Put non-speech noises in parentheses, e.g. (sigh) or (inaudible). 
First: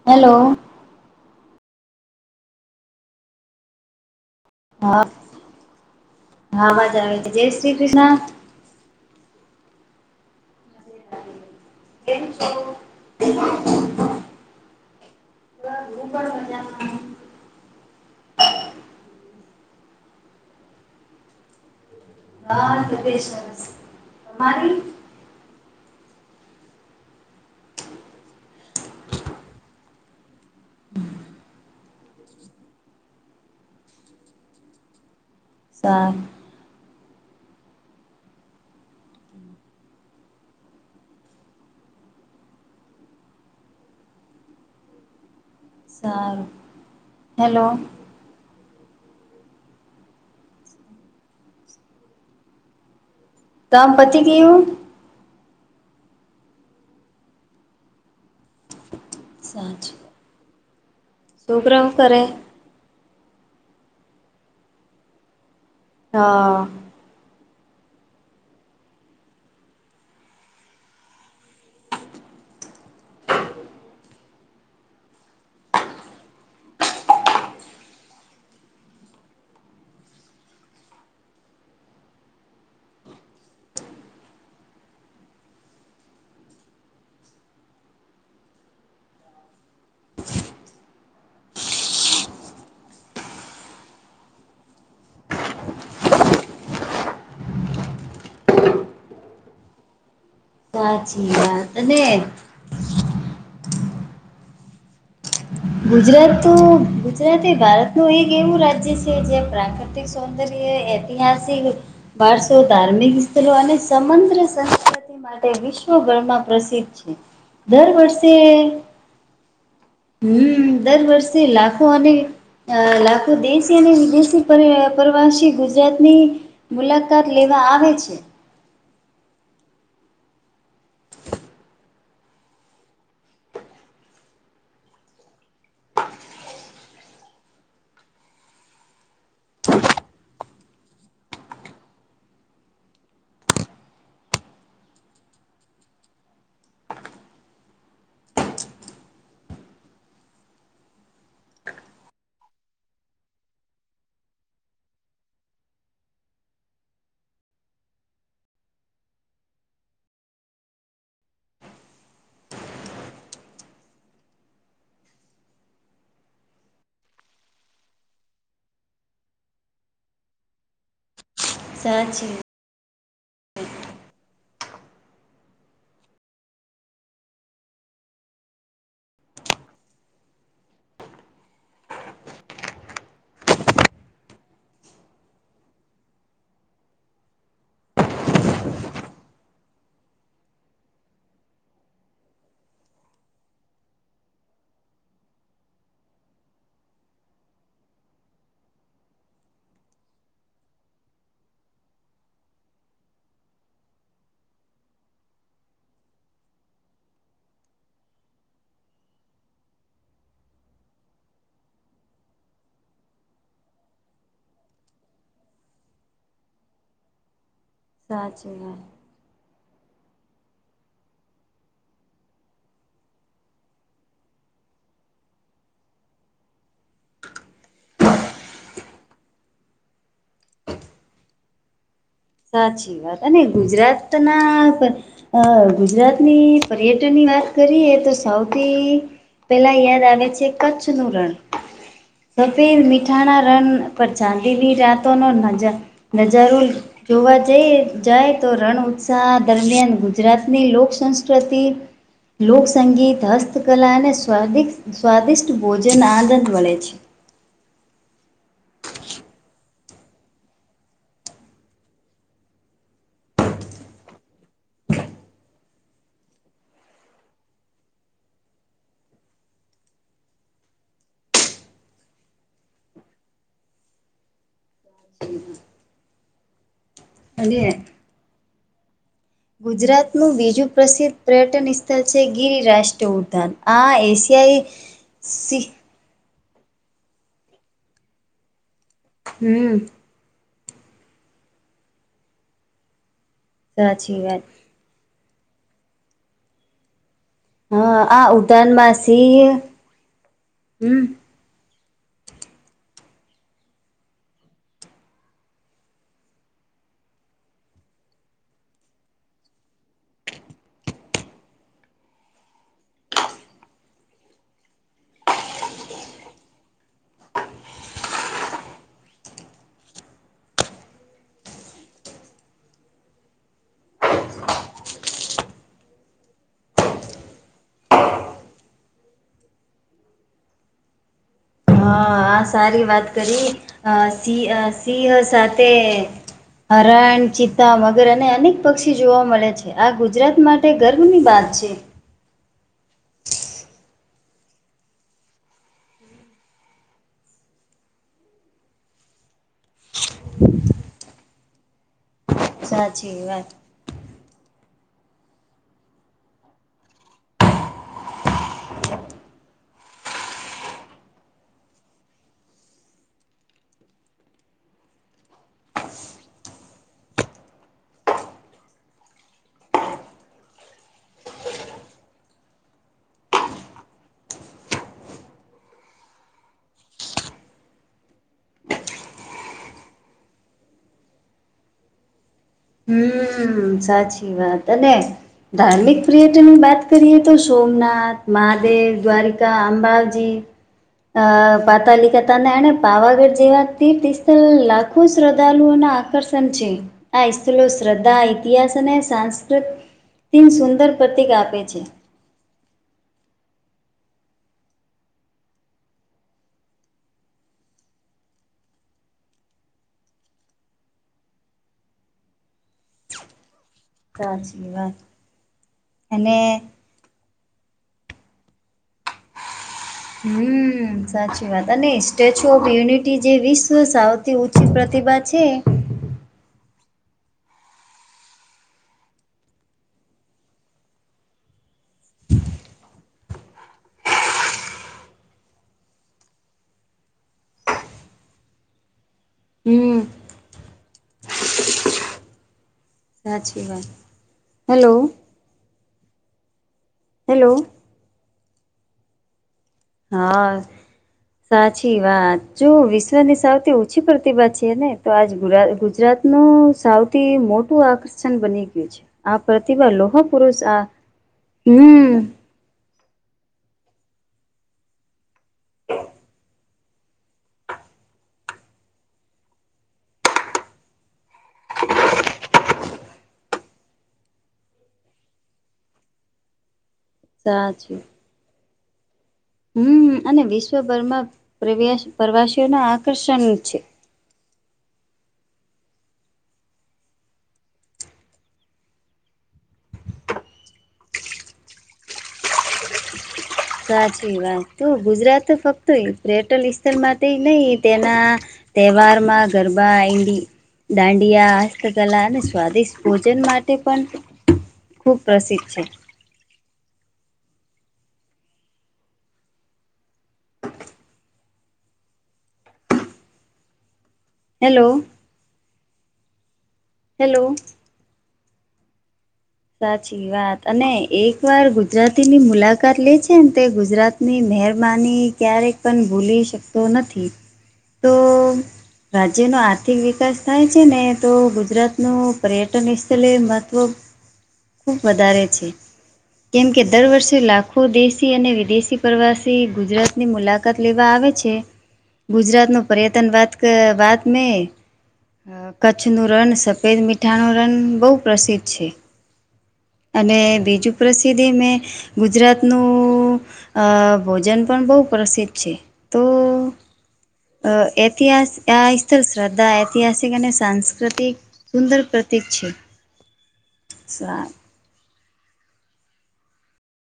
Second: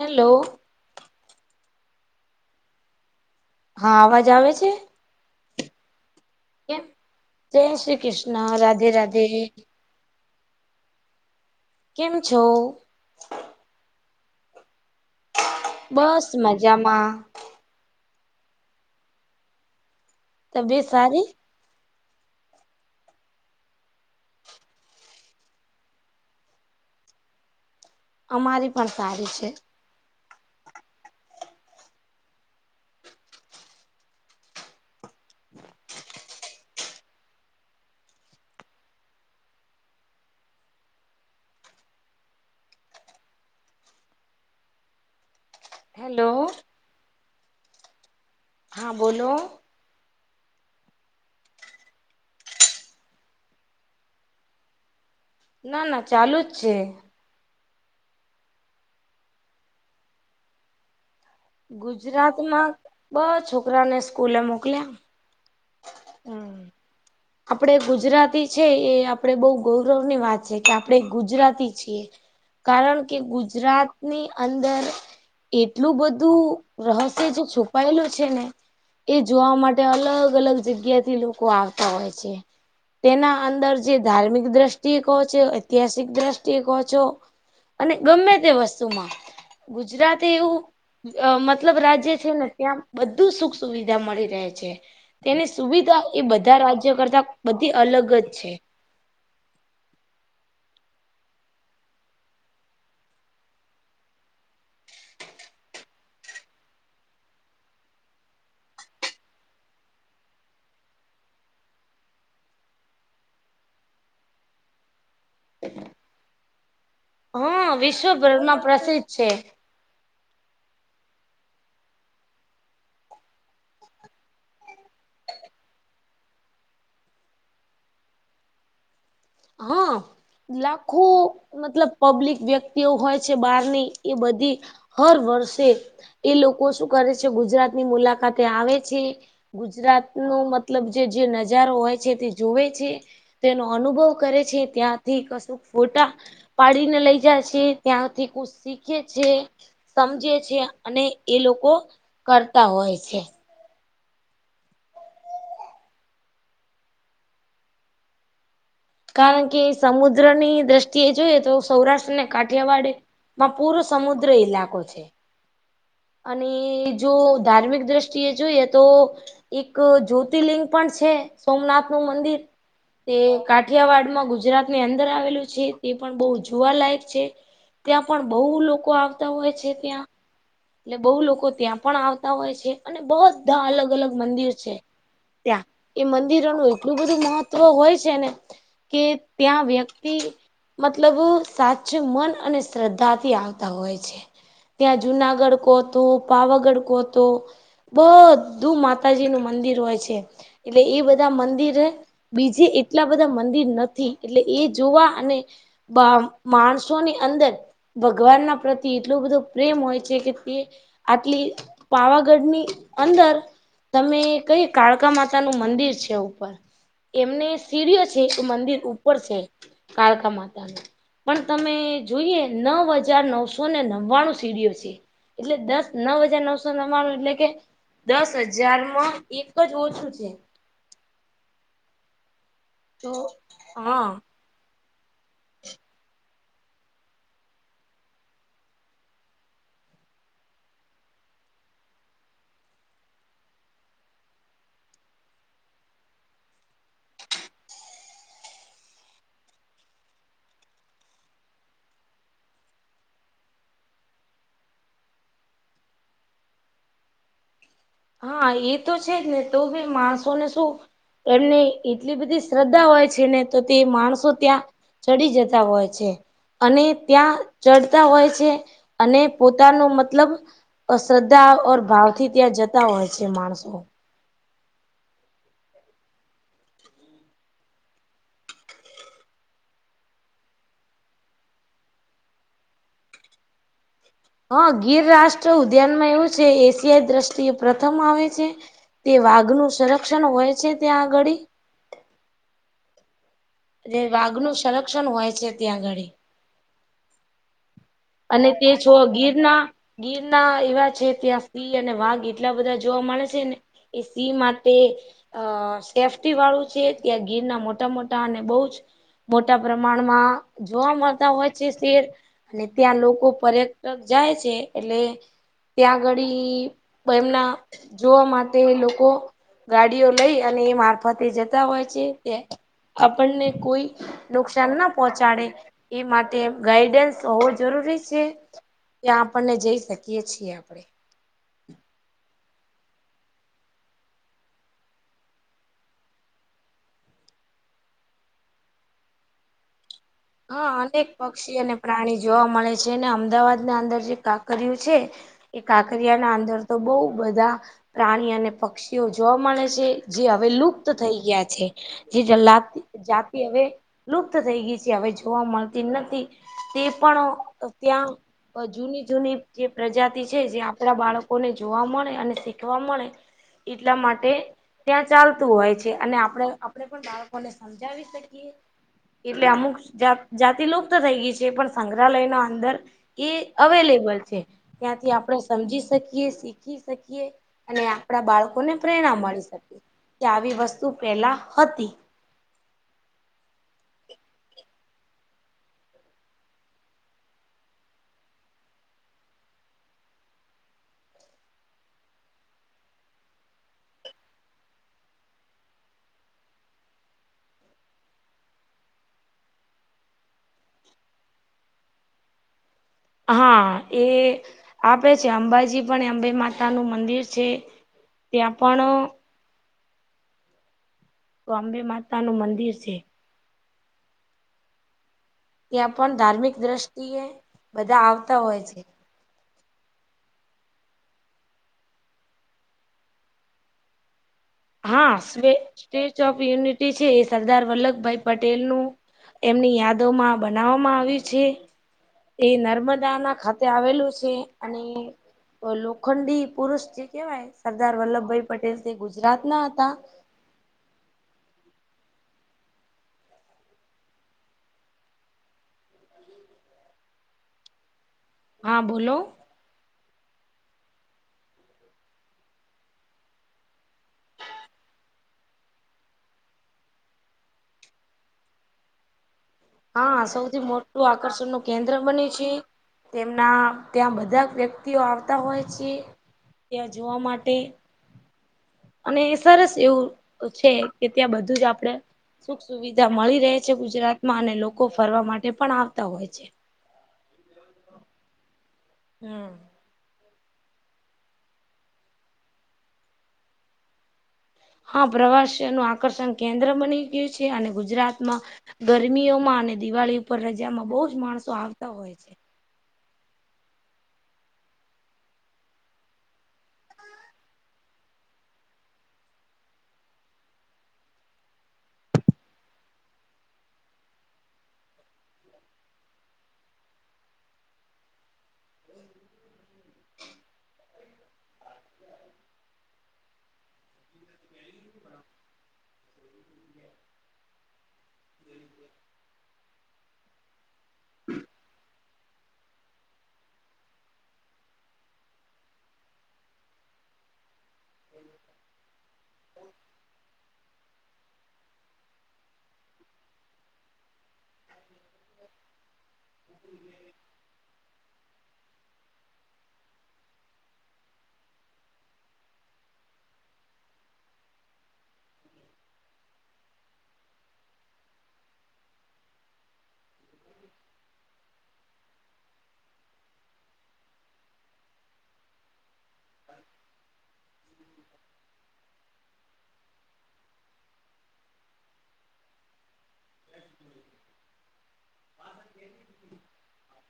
Hello. હા, અવાજ આવે છે. હ, હા, મજા આવે છે. જય શ્રી કૃષ્ણ. હ, રાધે રાધે. કેમ છો એ. બસ મજામાં. તે બી સારી. તમારી. અમારી પણ સારી છે. (unintelligible) સાત. હેલો સારું, હેલો. હા, બોલો. તમે પછી કેવું. ના, ના, ચાલુ જ છે. સાચું. છોકરાઓ કરે ગુજરાત માં બ છોકરાને સ્કૂલે મોકલ્યા. હમ હા. આપણે ગુજરાતી છીએ, આપણેે બહુ ગૌરવની વાત છે કે આપણે ગુજરાતી છીએ. કારણ કે ગુજરાતની અંદર. એટલું બધું રહસ્ય, જે છુપાયેલું છે ને. એ જોવા માટે અલગ અલગ જગ્યાથી લોકો આવતા હોય છે. તેના અંદર, જે ધાર્મિક દ્રષ્ટિએ કહો છો, ઐતિહાસિક દ્રષ્ટિએ કોહો છો. અને ગમે તે વસ્તુમાં ગુજરાતી એવું. અ મતલબ રાજ્ય છે ને, ત્યાં બધું સુખ સુવિધા મળી રહે છે. તેની સુવિધા એ બધા રાજ્ય કરતા બધી અલગ જ છે. સાચી વાત છે. ગુજરાત તો ગુજરાત એ ભારતનું એક એવું રાજ્ય છે, જ્યાં પ્રાક સૌંદર્ય, ઐતિહાસિક. વરસો, ધાર્મિક સ્થળો અને સમદ્ર સંસ્ક્રુતિ. માટે વિશ્વભરમાં પ્રસિદ્ધ છે, હા દર વર્ષે. વિશ્વભરમાં પ્રસિદ્ધ છે. હમ્મ, દર વર્ષે લાખો અને અ લાખો દેશી અને વિદેશી પર અ પ્રવાસી ગુજરાતની મુલાકાત લેવા આવે છે. હ. લાખો મતલબ પબ્લિક વ્યક્તિઓ હોય છે બહારની એ બધી હર વર્ષે એ લોકો શું કરે છે ગુજરાત ની મુલાકાતે આવે છે ગુજરાત નું મતલબ જે જે નજારો હોય છે તે જોવે છે, તેનો અનુભવ કરે છે, ત્યાંથી કશું ફોટા પાડીને લઈ જાય છે ત્યાંથી કુસ શીખે છે સમજે છે અને એ લોકો કરતા હોય છે. કારણ કે સમુદ્રની દ્રષ્ટિએ જોઈએ તો સૌરાષ્ટ્ર ને કાઠિયાવાડે માં પૂરો સમુદ્ર ઈલાકો છે અને જો ધાર્મિક દ્રષ્ટિએ જોઈએ તો એક જો તિલિંગ પણ છે, સોમનાથ નું સાચી મંદિર તે કાઠિયાવાડમાં ગુજરાત ની અંદર આવેલું છે, તે પણ બો જુવાલાયક છે ત્યાં પણ બઉ લોકો આવતા હોય છે ત્યાં એટલે બઉ લોકો ત્યાં પણ આવતા હોય છે અને બધા અલગ અલગ મંદિર છે ત્યાં, એ મંદિરનું એટલું બધું મહત્વ હોય છે ને કે ત્યાં વ્યક્તિ મતલબ સાચું મન અને શ્રદ્ધાથી આવતા હોય છે, ત્યાં જુના ગડ કોતો, પાવાગડ કોતો બધું માતાજી નું મંદિર હોય છે એટલે ઈ બધા મંદિર અ બીજી એટલા બધા મંદિર નથી, એટલે એ જોવા અને બા, માણસોની અંદર ભગવાન ના પ્રતિ એટલું બધું પ્રેમ હોય છે કે તે આટલી પાવાગઢની અંદર તમે કઈ કાળકા માતા નું મંદિર છે ઉપર એમને સીર્ય છે, એ સાચી વાત. મંદિર ઉપર છે કાળકા માતા નું પણ તમે જોઈએ નવ હજાર નવસોને નવ્વાણું સીડીઓ છે. એટલે દસ, નવ હજાર નવસો નવ્વાણું એટલે કે દસ હજારમાં એક જ ઓછું છે. સાચી તો વાત અને હા ગુજરાત ના પર અ ગુજરાતની પર્યટની વાત કરીએ તો સૌથી પેલા યાદ આવે છે કચ્છ નું રણ સફે મીઠાણા રન પર ચાંદવી રાતો નો નજા નજારો જોવા જઈ જાય તો રણ ઉત્સા દરમિયાન ગુજરાતની લોક સંસ્ક્રતિ લોકસંગીત, હસ્તકલા અને સ્વાદિ સ્વાદિષ્ટ ભોજન આનંદ મલે છે. હા એ તો છે જ ને તો ભી માણસોને શું એમની એટલી બધી શ્રદ્ધા હોય છે ને તો તે માણસો ત્યાં ચડી જતા હોય છે. અને ત્યાં ચડતા હોય છે અને પોતાનું મતલબ અશ્રદ્ધા ઓર ભાવથી ત્યાં જતા હોય છે માણસો. (inaudible) અને ગુજરાતનું બીજું પ્રસિદ્ધ પ્રયટન ઈસ્થલ છે ગિરિરાષ્ટ્રય ઉદ્યાન, આ એશિ હા ગીર રાષ્ટ્ર ઉદ્યાન માં એવું છે એશિયાઈ દ્રષ્ટિ પ્રથમ આવે છે, તે હમ વાઘનું સરખ ક્ષણ હોય છે ત્યાં આગાળી એટલે સાચી વાઘ વાત નું સંરક્ષણ હોય છે ત્યાં આગાડી હા. આ અને તે ઉદ્યાનમાં છો સિંહ ગીરના ગીરના એવા હમ છે ત્યાં સિંહ અને વાઘ એટલા બધા જોવા મળે છે ને એ સિંહ માટે અ સેફ્ટી વાળું છે ત્યાં ગીરના મોટા મોટા અને બો જ મોટા પ્રમાણમાં જોવા મળતા હોય છે શેર અને ત્યાં લોકો પર્યટક જાય છે એટલે ત્યાં અગાળી એમના જોવા માટે એ લોકો ગાડીઓ લઈ અને એ મારફતે જતા હોય છે તે આપણને કોઈ નુકસાન ના પહોંચાડે એ માટે ગાઈડન્સ હો જરૂરી છે ત્યા આપણને જઈ શકીએ છીએ આપણે હા સારી વાત કરી સિંહ સિંહ સાથે હરાણ ચિતતા મગર અને અનેક પક્ષી જોવા મળે છે આ ગુજરાત માટે હા અનેક ગર્વની વાત પક્ષી છે અને પ્રાણી જોવા મળે છે અમદાવાદ ના અંદર જે કાકરયુ છે એ કાકરિયા ના અંદર તો બો બધા પ્રાણી અને પક્ષીઓ જોવા મળે છે જે હવે લુપ્ત થઈ ગયા છે જે જલા સાચી જાતિ વાત હવે લુપ્ત થઈ ગઈ છે જે હવે જોવા મળતી નથી તે પણ ત્યાં જૂની જૂની જે પ્રજાતિ છે જે આપણા બાળકો ને જોવા મળે અને શીખવા મળે એટલા માટે ત્યાં ચાલતું હોય છે અને આપડ આપે ને પણ બાળકોને સમજાવી શકીએ એટલે અમુક જા જાતિ લુપ્ત થઈ ગઈ છે પણ સંગ્રહાલય ના અંદર એ અવેલેબલ છે ત્યાંથી આપણે સમજી શકીએ શીખી શકીએ અને આપણા બાળકોને પ્રેરણા મળી શકે કે આવી વસ્તુ પેલા હતી હમ સાચી વાત અને ધાર્મિક પર્યટન ની વાત કરીએ તો સોમનાથ મહાદેવ દ્વારિકા અંબાજી પાતાલી કા તાને એણે પાવાગઢ જેવા તીર્થ સ્થળ લાખો શ્રદ્ધાળુઓના આકર્ષણ છે આઈસ શ્રદ્ધા ઇતિહાસ અને સાસ્કૃત સુંદર પ્રતીક આપે છે હા એ આપે છે અંબાજી પણ અંબે માતા નું મંદિર છે ત્યાં પણ તો અંબે માતા નું મંદિર છે સાચી વાત ત્યાં પણ અને ધાર્મિક દ્રષ્ટિએ બધા આવતા હોય છે હમ સાચી વાત અને સ્ટેચ્યુ ઓફ યુનિટી જે વિશ્વ સૌથી ઉચુ હા પ્રતિભા છે સ્વે સ્ટેચ્યુ ઓફ યુનિટી છે એ સરદાર વલ્લભભાઈ પટેલનું એમની યાદોમાં બનાવવામાં આવ્યું છે એ નર્મદા ના ખાતે આવેલું છે અને તો લોખંડી પુરુષ જે કેવાય સરદાર વલ્લભભાઈ પટેલ તે ગુજરાત ના હતા હમ સાચી વાત હેલો હેલો હા બોલો હા સાચી વાત જો વિશ્વની સૌથી ઉંચી પ્રતિભા છે ને તો આજ ગુજરાત નું સૌથી મોટું આકર્ષણ બની ગયું છે આ પ્રતિભા લોહ હા પુરુષ સૌથી આ મોટું આકર્ષણ નું કેન્દ્ર હમ બને છે તેમના ત્યાં બધા વ્યક્તિઓ આવતા હોય છે ત્યાં જોવા માટે અને સરસ એવું છે કે ત્યાં બધું જ આપણેે સુખ સુવિધા મળી રહે છે ગુજરાતમાં અને લોકો ફરવા માટે પણ આવતા હોય છે. સાચી હમ્મ. હમ્મ અને વિશ્વભરમાં પ્રવાસ-પ્રવાસીઓના આકર્ષણ છે. હા, પ્રવાસીઓનું આકર્ષણ કેન્દ્ર બની ગયું છે અને ગુજરાતમાં ગરમીઓમાં અને દિવાળી ઉપર રજામાં બહુ જ માણસો આવતા હોય છે. સાચી વાત તો ગુજરાત ફક્ત પર્યટન સ્થળ માટે નહી તેના તહેવારમાં ગરબા આઈ લી દાંડિયા હસ્તકલા અને સ્વાદિષ્ટ ભોજન માટે પણ ખૂબ પ્રસિદ્ધ છે. હમ્મ. હેલો. હેલો. (inaudible) સાચી વાત અને એક વાર ગુ જરાતીની મુલાકાત લે છે ને તે ગુજરાત ની મહેરબાની ક્યારેય પણ ભૂલી શકતો નથી. તો રાજ્યનો આર્થિક વિકાસ થાય છે ને તો ગુજરાતનું પર્યટન સ્થળ એ મહત્વ ખૂબ વધારે છે. કેમ કે દર વર્ષે લાખો દેશ થી અને વિદેશી પ્રવાસી ગુજરાતની મુલાકાત લેવા આવે છે. ગુજરાતનું પર્યટન વાત ક વાત ને અહ કચ્છનું રણ સફેદ મીઠાનો રણ બહુ પ્રસિદ્ધ છે. અને બીજું પ્રસિદ્ધિ એ મેં ગુજરાતનું અહ ભોજન પણ બહુ પ્રસિદ્ધ છે. તો અહ ઐતિહાસ આ એસ સ શ્રદ્ધા ઐતિહાસિક અને સાંસ્કૃતિક સુંદર પ્રતિક છે. સા (inaudible)